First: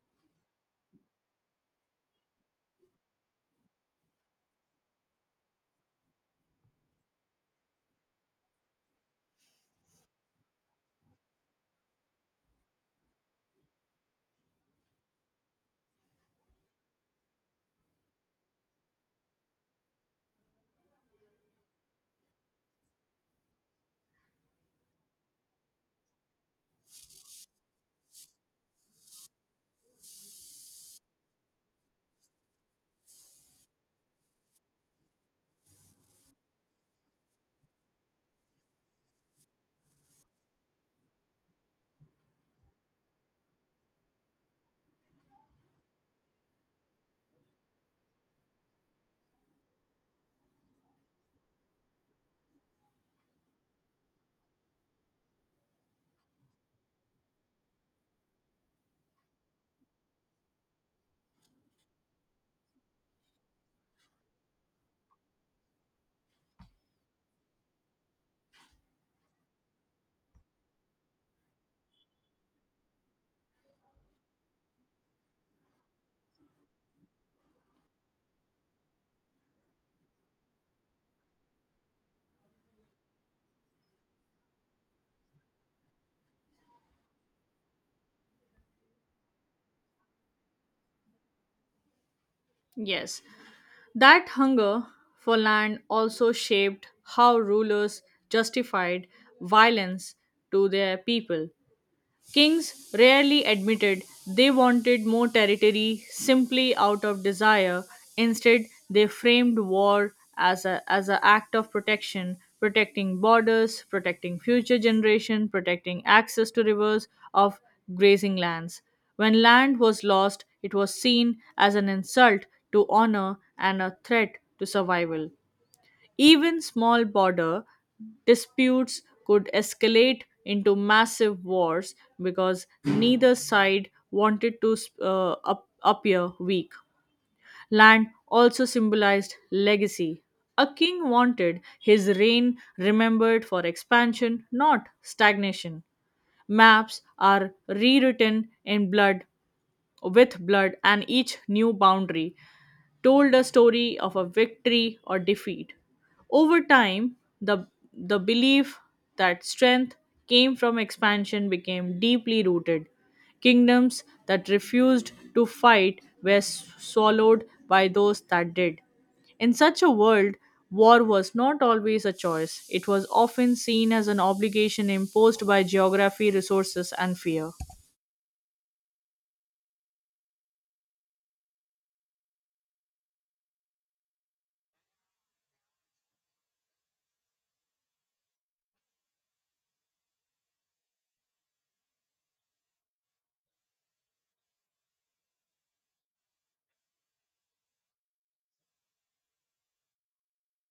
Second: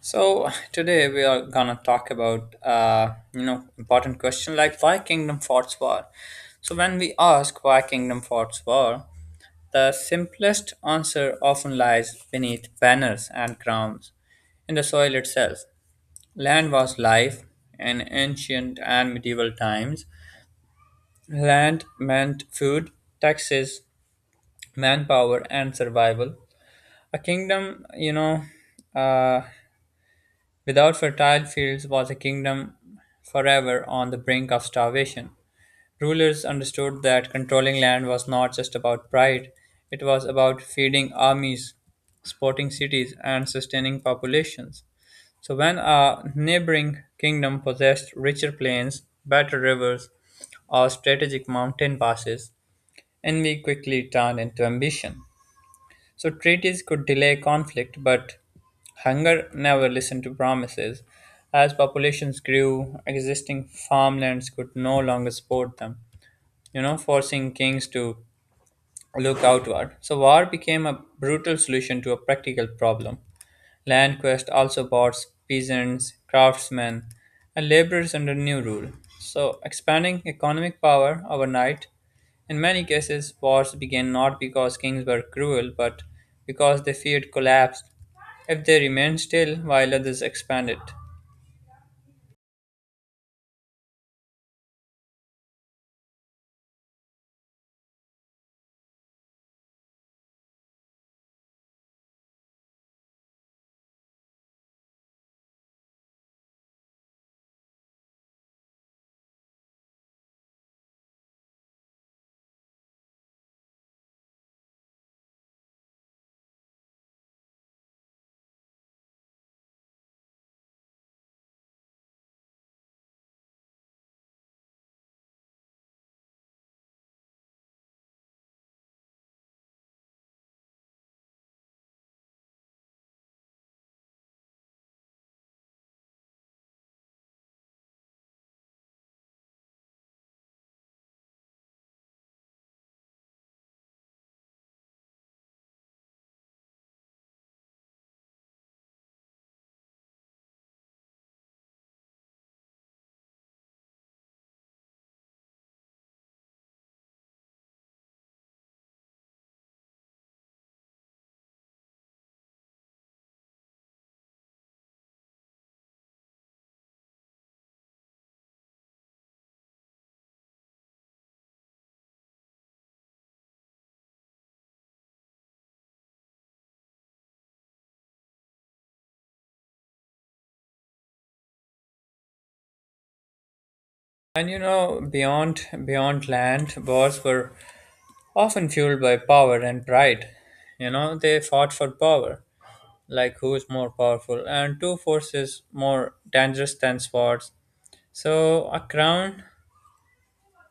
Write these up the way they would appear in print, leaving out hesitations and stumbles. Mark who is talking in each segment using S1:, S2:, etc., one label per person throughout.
S1: So today we are gonna talk about important question like why kingdom forts were. So when we ask why kingdom forts were, the simplest answer often lies beneath banners and crowns, in the soil itself. Land was life in ancient and medieval times. Land meant food, taxes, manpower, and survival. A kingdom, uh, Without fertile fields was a kingdom forever on the brink of starvation. Rulers understood that controlling land was not just about pride, it was about feeding armies, supporting cities, and sustaining populations. So, when a neighboring kingdom possessed richer plains, better rivers, or strategic mountain passes, envy quickly turned into ambition. So treaties could delay conflict, but hunger never listened to promises. As populations grew, existing farmlands could no longer support them, forcing kings to look outward. So war became a brutal solution to a practical problem. LandQuest also bought peasants, craftsmen, and laborers under new rule, so expanding economic power overnight. In many cases, wars began not because kings were cruel, but because they feared collapse if they remained still while others expanded.
S2: Yes, that hunger for land also shaped how rulers justified violence to their people. Kings rarely admitted they wanted more territory simply out of desire. Instead, they framed war as a as an act of protection, protecting borders, protecting future generation, protecting access to rivers of grazing lands. When land was lost, it was seen as an insult to honor and a threat to survival. Even small border disputes could escalate into massive wars because neither side wanted to appear weak. Land also symbolized legacy. A king wanted his reign remembered for expansion, not stagnation. Maps are rewritten in blood, with blood, and each new boundary told a story of a victory or defeat. Over time, the belief that strength came from expansion became deeply rooted. Kingdoms that refused to fight were swallowed by those that did. In such a world, war was not always a choice, it was often seen as an obligation imposed by geography, resources, and fear.
S1: And beyond land, wars were often fueled by power and pride. You know, they fought for power, like who's more powerful, and two forces more dangerous than swords. So, a crown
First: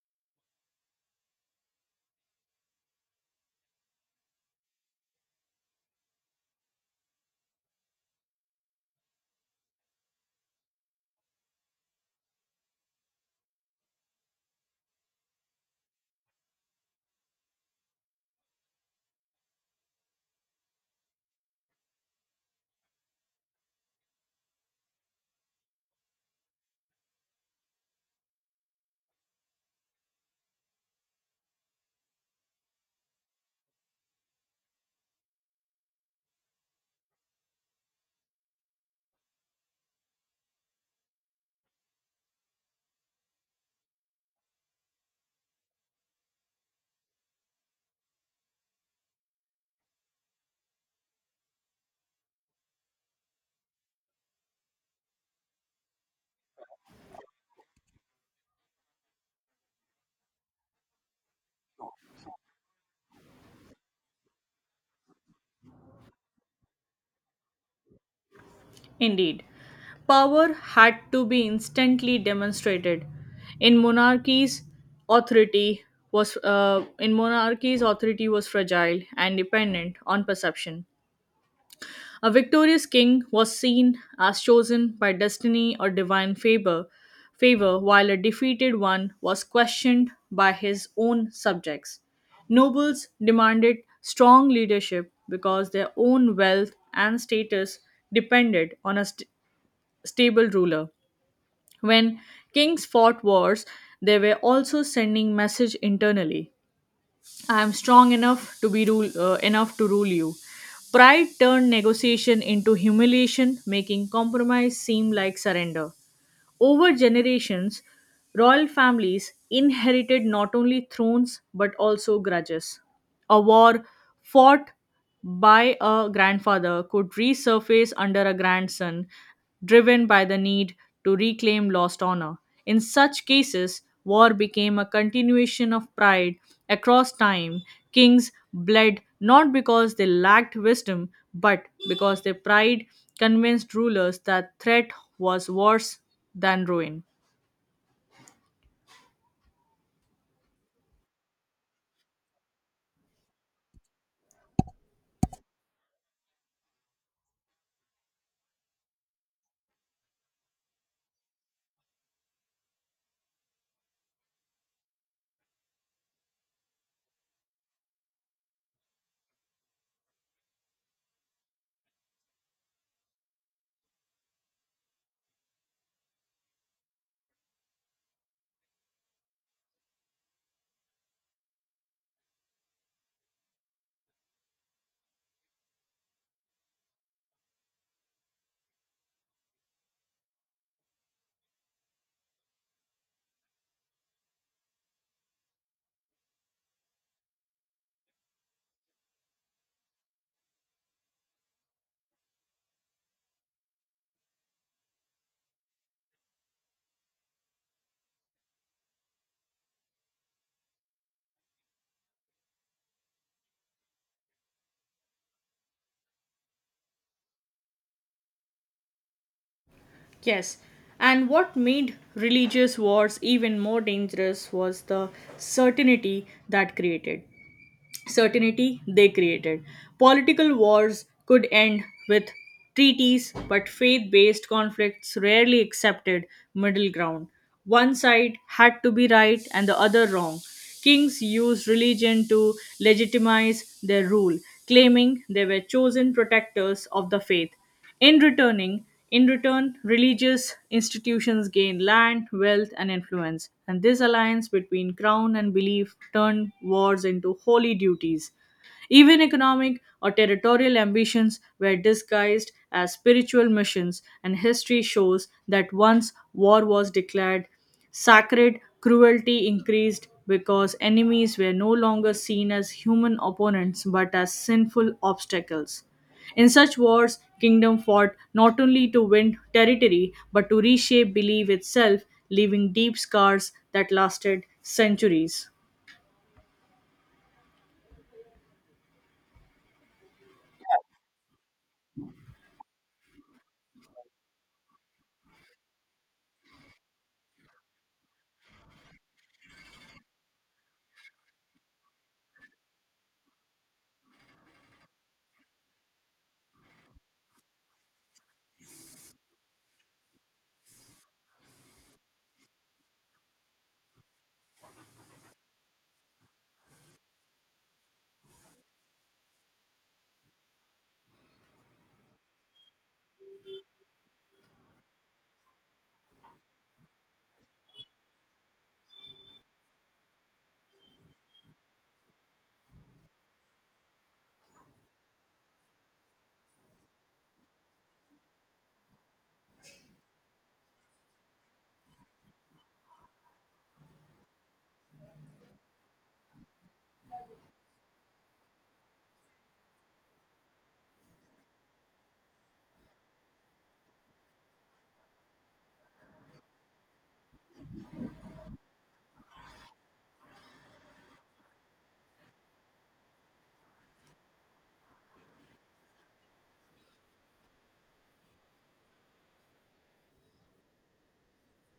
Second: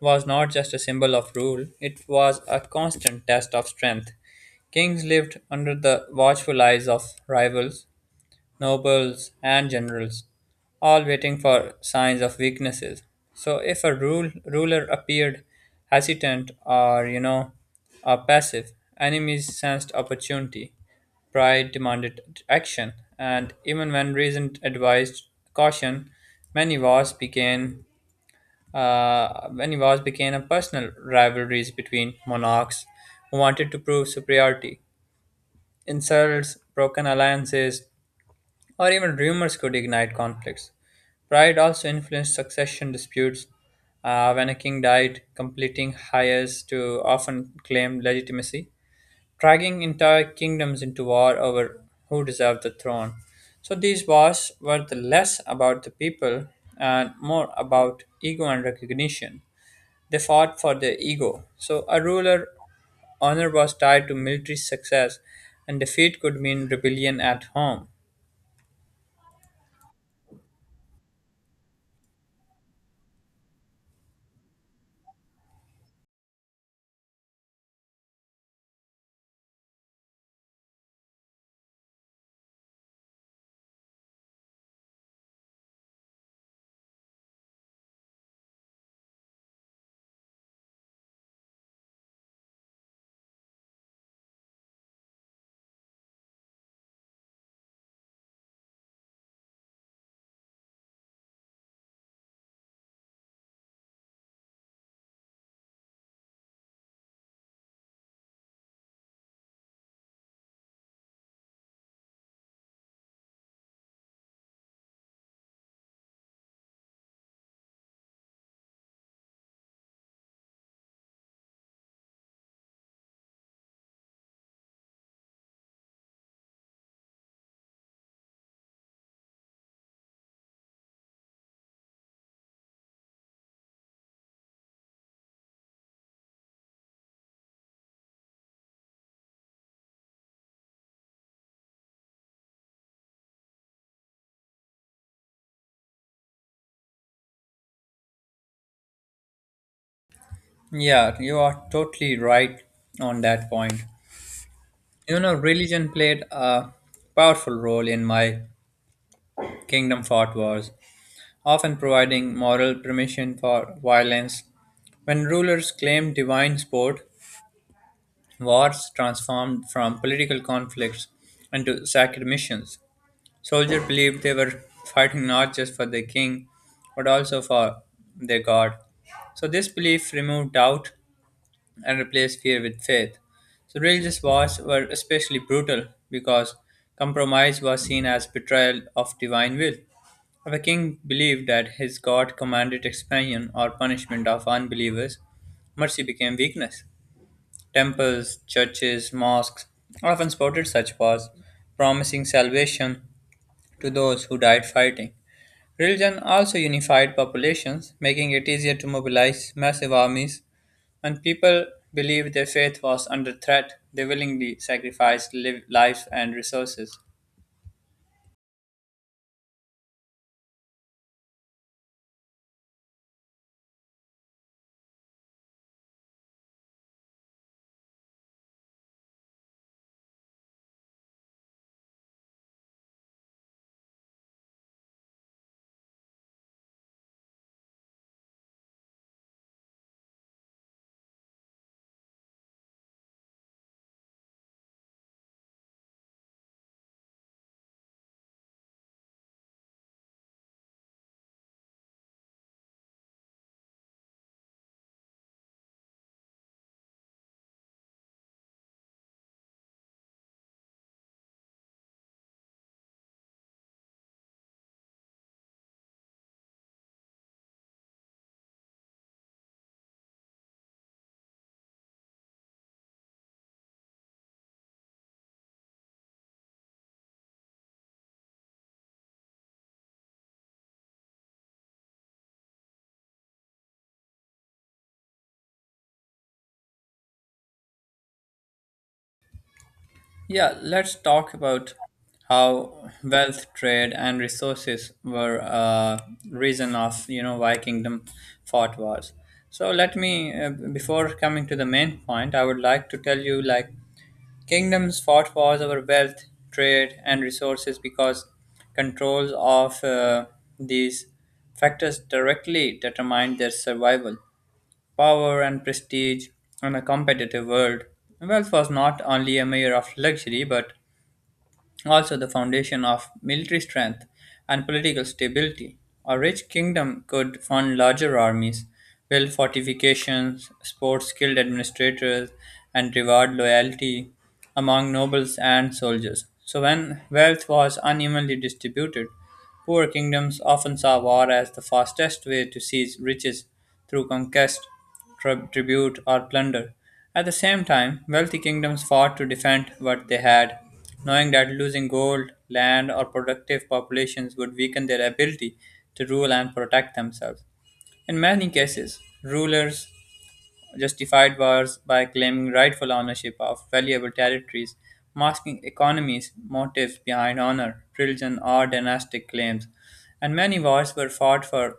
S1: was not just a symbol of rule, it was a constant test of strength. Kings lived under the watchful eyes of rivals, nobles, and generals, all waiting for signs of weaknesses. So, if a ruler appeared hesitant or passive, enemies sensed opportunity. Pride demanded action, and even when reason advised caution, many wars began when wars became a personal rivalries between monarchs who wanted to prove superiority. Insults, broken alliances, or even rumors could ignite conflicts. Pride also influenced succession disputes. When a king died, completing heirs to often claim legitimacy, dragging entire kingdoms into war over who deserved the throne. So these wars were the less about the people and more about ego and recognition. They fought for their ego. So, a ruler honor was tied to military success, and defeat could mean rebellion at home.
S2: Indeed, power had to be instantly demonstrated. In monarchies, authority in monarchies, authority was fragile and dependent on perception. A victorious king was seen as chosen by destiny or divine favor, favor while a defeated one was questioned by his own subjects. Nobles demanded strong leadership because their own wealth and status depended on a stable ruler. When kings fought wars, they were also sending message internally. I am strong enough to be rule enough to rule you. Pride turned negotiation into humiliation, making compromise seem like surrender. Over generations, royal families inherited not only thrones but also grudges. A war fought by a grandfather could resurface under a grandson, driven by the need to reclaim lost honor. In such cases, war became a continuation of pride across time. Kings bled not because they lacked wisdom, but because their pride convinced rulers that threat was worse than ruin.
S1: Yeah, you are totally right on that point. You know, religion played a powerful role in my kingdom fought wars, often providing moral permission for violence. When rulers claimed divine support, wars transformed from political conflicts into sacred missions. Soldiers believed they were fighting not just for their king, but also for their god. So this belief removed doubt and replaced fear with faith. So religious wars were especially brutal because compromise was seen as betrayal of divine will. If a king believed that his god commanded expansion or punishment of unbelievers, mercy became weakness. Temples, churches, mosques often supported such wars, promising salvation to those who died fighting. Religion also unified populations, making it easier to mobilize massive armies. When people believed their faith was under threat, they willingly sacrificed lives and resources.
S2: Yes, and what made religious wars even more dangerous was the certainty that created. Certainty they created. Political wars could end with treaties, but faith based conflicts rarely accepted middle ground. One side had to be right and the other wrong. Kings used religion to legitimize their rule, claiming they were chosen protectors of the faith. In returning, in return, religious institutions gained land, wealth, and influence, and this alliance between crown and belief turned wars into holy duties. Even economic or territorial ambitions were disguised as spiritual missions, and history shows that once war was declared sacred, cruelty increased because enemies were no longer seen as human opponents but as sinful obstacles. In such wars, kingdom fought not only to win territory but to reshape belief itself, leaving deep scars that lasted centuries.
S1: Yeah, let's talk about how wealth, trade, and resources were a reason of you know why kingdom fought wars. So let me, before coming to the main point, I would like to tell you like kingdoms fought wars over wealth, trade, and resources because controls of these factors directly determined their survival power and prestige in a competitive world. Wealth was not only a measure of luxury but also the foundation of military strength and political stability. A rich kingdom could fund larger armies, build fortifications, support skilled administrators, and reward loyalty among nobles and soldiers. So, when wealth was unevenly distributed, poor kingdoms often saw war as the fastest way to seize riches through conquest tribute, or plunder. At the same time, wealthy kingdoms fought to defend what they had, knowing that losing gold, land, or productive populations would weaken their ability to rule and protect themselves. In many cases, rulers justified wars by claiming rightful ownership of valuable territories, masking economies' motives behind honor, religion, or dynastic claims. And many wars were fought for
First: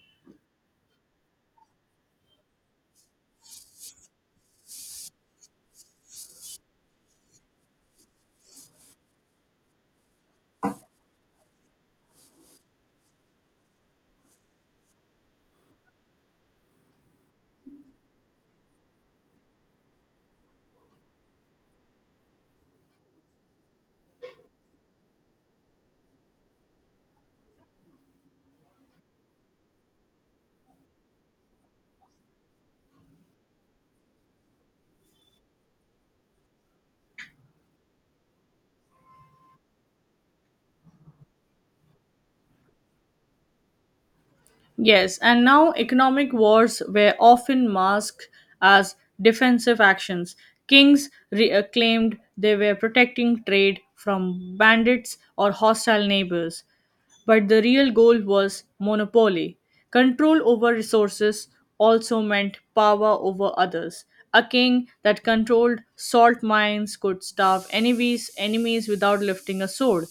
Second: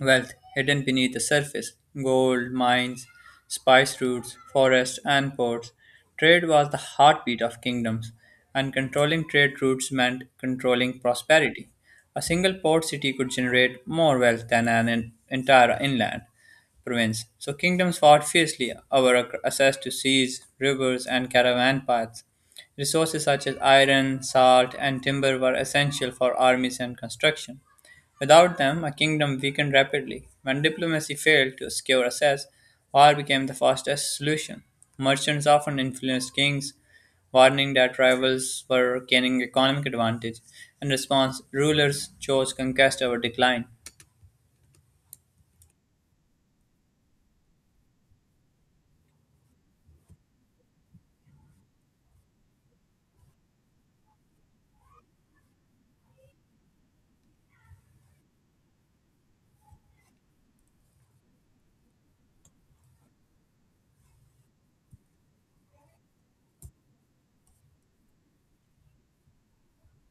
S1: Wealth hidden beneath the surface gold, mines, spice routes, forests, and ports. Trade was the heartbeat of kingdoms, and controlling trade routes meant controlling prosperity. A single port city could generate more wealth than an entire inland province. So kingdoms fought fiercely over access to seas, rivers, and caravan paths. Resources such as iron, salt, and timber were essential for armies and construction. Without them, a kingdom weakened rapidly. When diplomacy failed to secure access, war became the fastest solution. Merchants often influenced kings, warning that rivals were gaining economic advantage. In response, rulers chose conquest over decline.
S2: Yes, and now economic wars were often masked as defensive actions. Kings claimed they were protecting trade from bandits or hostile neighbors, but the real goal was monopoly. Control over resources also meant power over others. A king that controlled salt mines could starve enemies without lifting a sword,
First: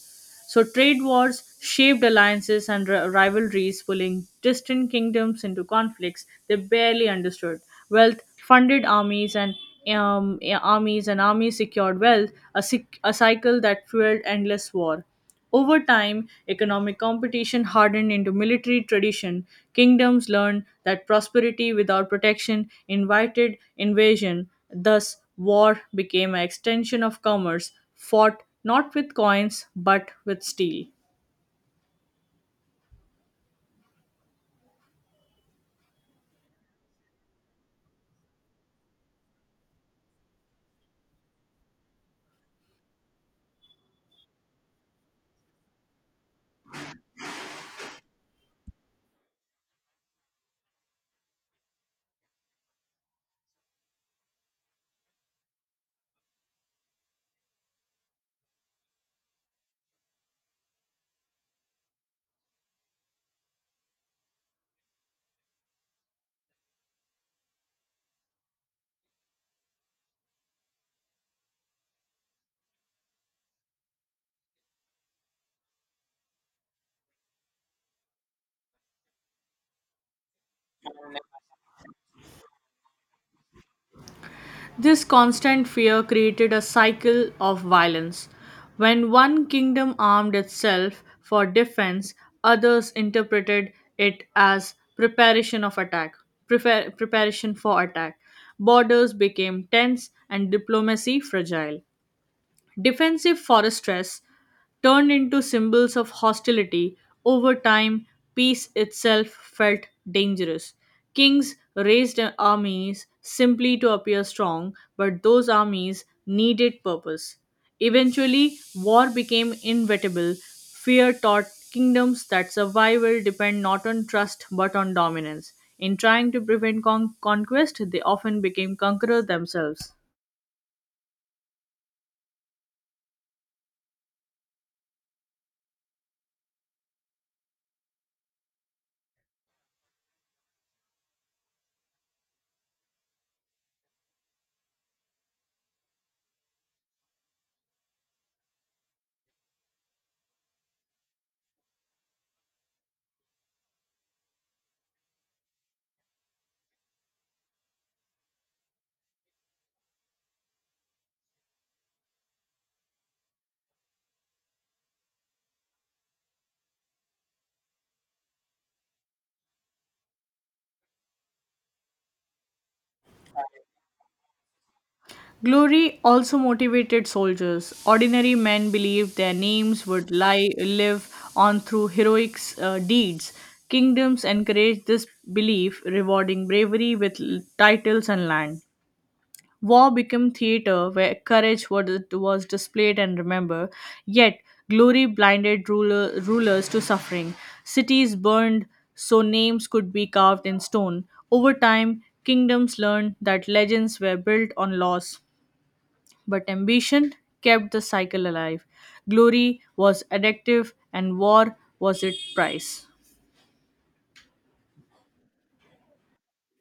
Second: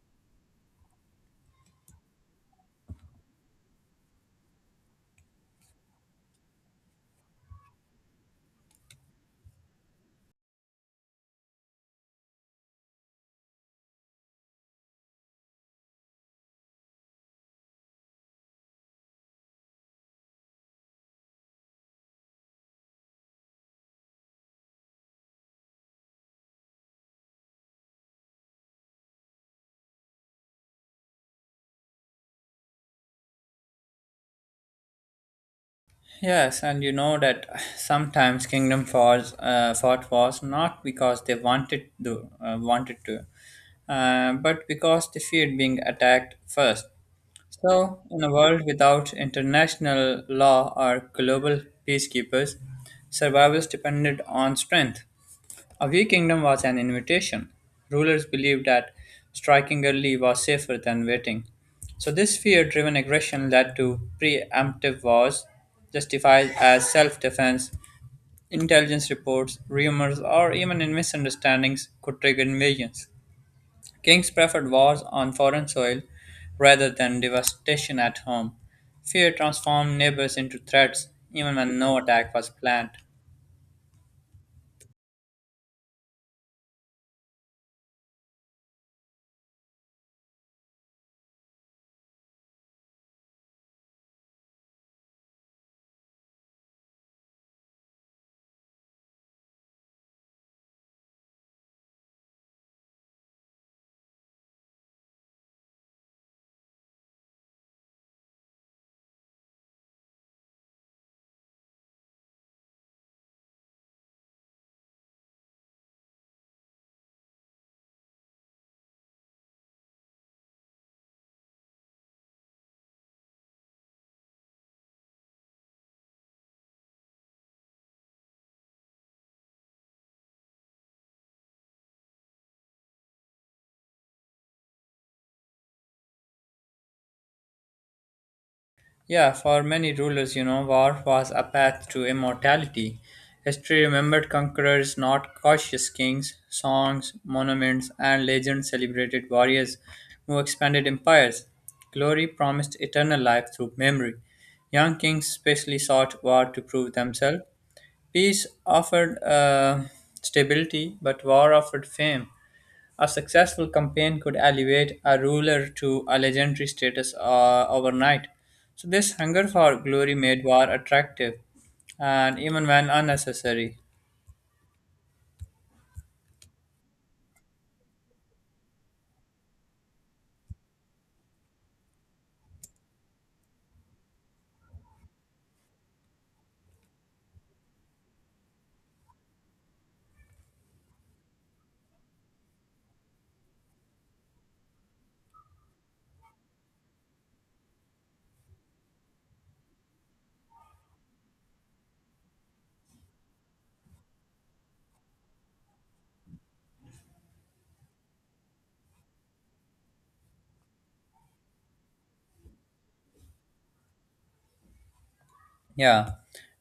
S2: so trade wars shaped alliances and rivalries, pulling distant kingdoms into conflicts they barely understood. Wealth funded armies secured wealth, a cycle that fueled endless war. Over time, economic competition hardened into military tradition. Kingdoms learned that prosperity without protection invited invasion. Thus, war became an extension of commerce, fought not with coins but with steel.
S1: Yes, and you know that sometimes Kingdom Falls fought was not because they wanted to, but because they feared being attacked first. So, in a world without international law or global peacekeepers, survivals depended on strength. A wee kingdom was an invitation. Rulers believed that striking early was safer than waiting. So, this fear driven aggression led to preemptive wars, justified as self defense. Intelligence reports, rumors, or even in misunderstandings could trigger invasions. Kings preferred wars on foreign soil rather than devastation at home. Fear transformed neighbors into threats, even when no attack was planned.
S2: This constant fear created a cycle of violence. When one kingdom armed itself for defense, others interpreted it as preparation for attack. Borders became tense and diplomacy fragile. Defensive foresters turned into symbols of hostility. Over time, peace itself felt dangerous. Kings raised armies simply to appear strong, but those armies needed purpose. Eventually, war became inevitable. Fear taught kingdoms that survival depend not on trust but on dominance. In trying to prevent conquest, they often became conquerors themselves.
S1: Yeah, for many rulers, you know, war was a path to immortality. History remembered conquerors, not cautious kings. Songs, monuments, and legends celebrated warriors who expanded empires. Glory promised eternal life through memory. Young kings specially sought war to prove themselves. Peace offered stability, but war offered fame. A successful campaign could elevate a ruler to a legendary status overnight. So, this hunger for glory made war attractive and even when unnecessary.
S2: Glory also motivated soldiers. Ordinary men believed their names would live on through heroic deeds. Kingdoms encouraged this belief, rewarding bravery with titles and land. War became theater where courage was displayed and remembered. Yet, glory blinded rulers to suffering. Cities burned so names could be carved in stone. Over time, kingdoms learned that legends were built on loss but ambition kept the cycle alive. Glory was addictive, and war was its price.
S1: Yeah,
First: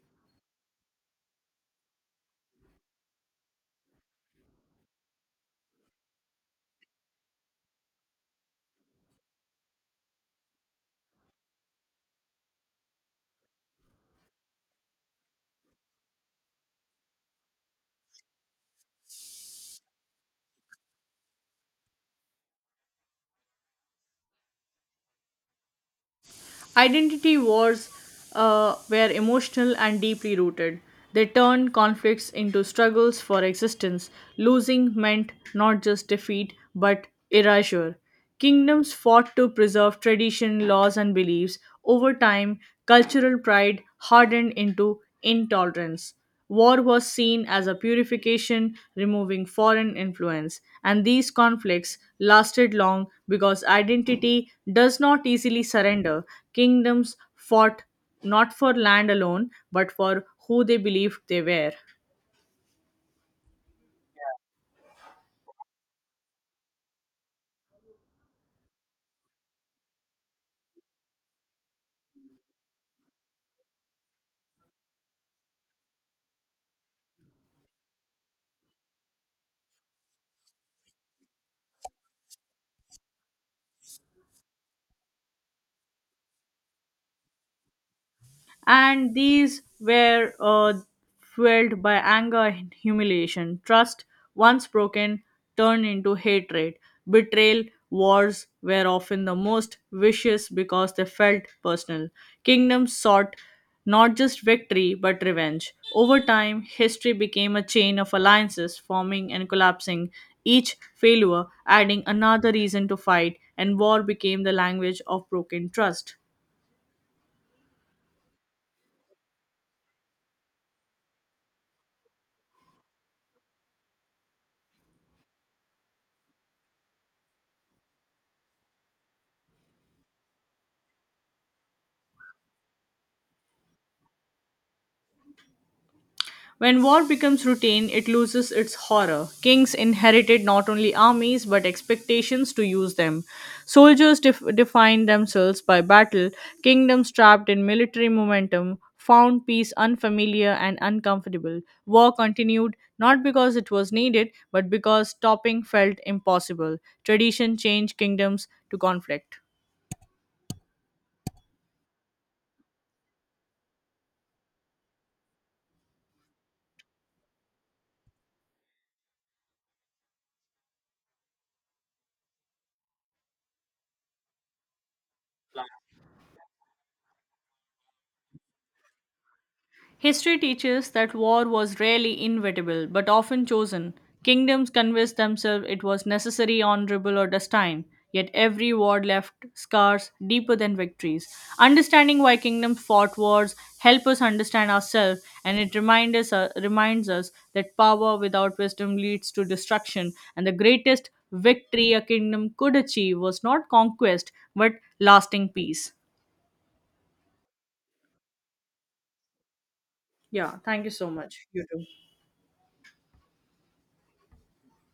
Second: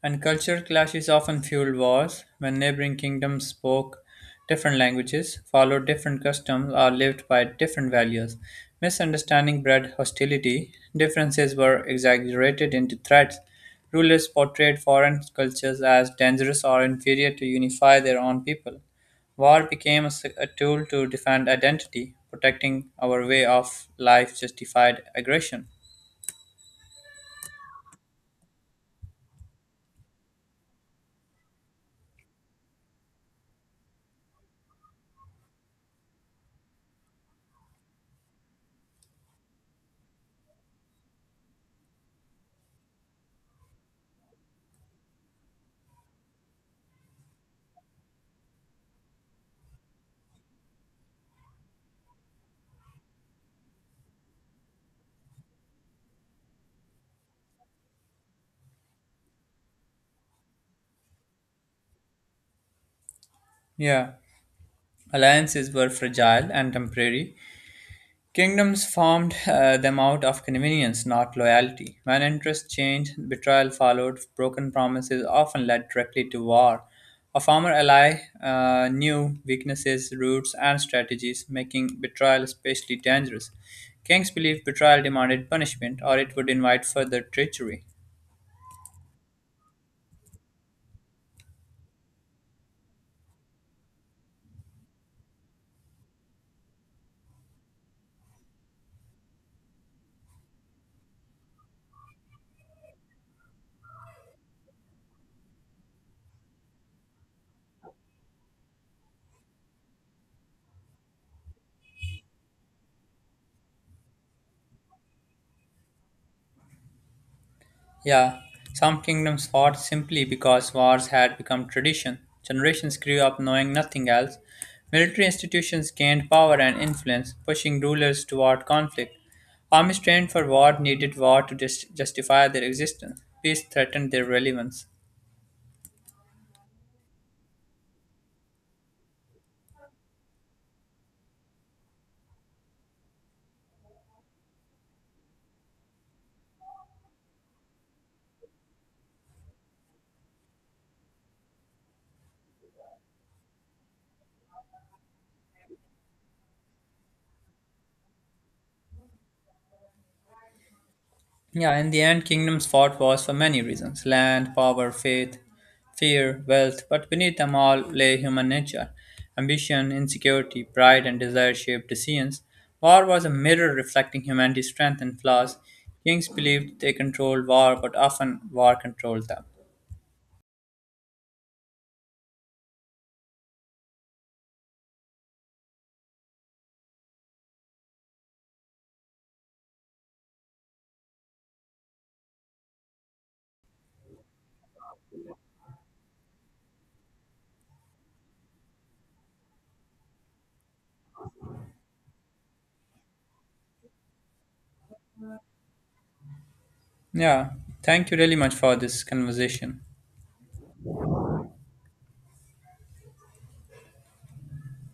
S1: and cultural clashes often fueled wars when neighboring kingdoms spoke different languages, followed different customs, or lived by different values. Misunderstanding bred hostility, differences were exaggerated into threats. Rulers portrayed foreign cultures as dangerous or inferior to unify their own people. War became a tool to defend identity, protecting our way of life justified aggression.
S2: Identity wars were emotional and deeply rooted. They turned conflicts into struggles for existence. Losing meant not just defeat, but erasure. Kingdoms fought to preserve tradition, laws, and beliefs. Over time, cultural pride hardened into intolerance. War was seen as a purification, removing foreign influence, and these conflicts lasted long because identity does not easily surrender. Kingdoms fought not for land alone, but for who they believed they were.
S1: Yeah, alliances were fragile and temporary, Kingdoms formed them out of convenience, not loyalty. When interests changed, betrayal followed. Broken promises often led directly to war. A former ally knew weaknesses, routes, and strategies, making betrayal especially dangerous. Kings believed betrayal demanded punishment, or it would invite further treachery.
S2: And these were fueled by anger and humiliation. Trust, once broken, turned into hatred. Betrayal, wars were often the most vicious because they felt personal. Kingdoms sought not just victory but revenge. Over time, history became a chain of alliances forming and collapsing, each failure adding another reason to fight, and war became the language of broken trust.
S1: Yeah, some kingdoms fought simply because wars had become tradition. Generations grew up knowing nothing else. Military institutions gained power and influence, pushing rulers toward conflict. Armies trained for war needed war to just justify their existence. Peace threatened their relevance.
S2: When war becomes routine, it loses its horror. Kings inherited not only armies but expectations to use them. Soldiers defined themselves by battle. Kingdoms trapped in military momentum found peace unfamiliar and uncomfortable. War continued not because it was needed but because stopping felt impossible. Tradition changed kingdoms to conflict.
S1: Yeah, in the end, kingdoms fought wars for many reasons land, power, faith, fear, wealth, but beneath them all lay human nature. Ambition, insecurity, pride, and desire shaped decisions. War was a mirror reflecting humanity's strength and flaws. Kings believed they controlled war, but often war controlled them.
S2: History teaches that war was rarely inevitable, but often chosen. Kingdoms convinced themselves it was necessary, honorable, or destined. Yet every war left scars deeper than victories. Understanding why kingdoms fought wars help us understand ourselves, and it reminds us that power without wisdom leads to destruction. And the greatest victory a kingdom could achieve was not conquest, but lasting peace.
S1: Yeah, thank you really much for this conversation.
S2: Yeah, thank you so much. You too.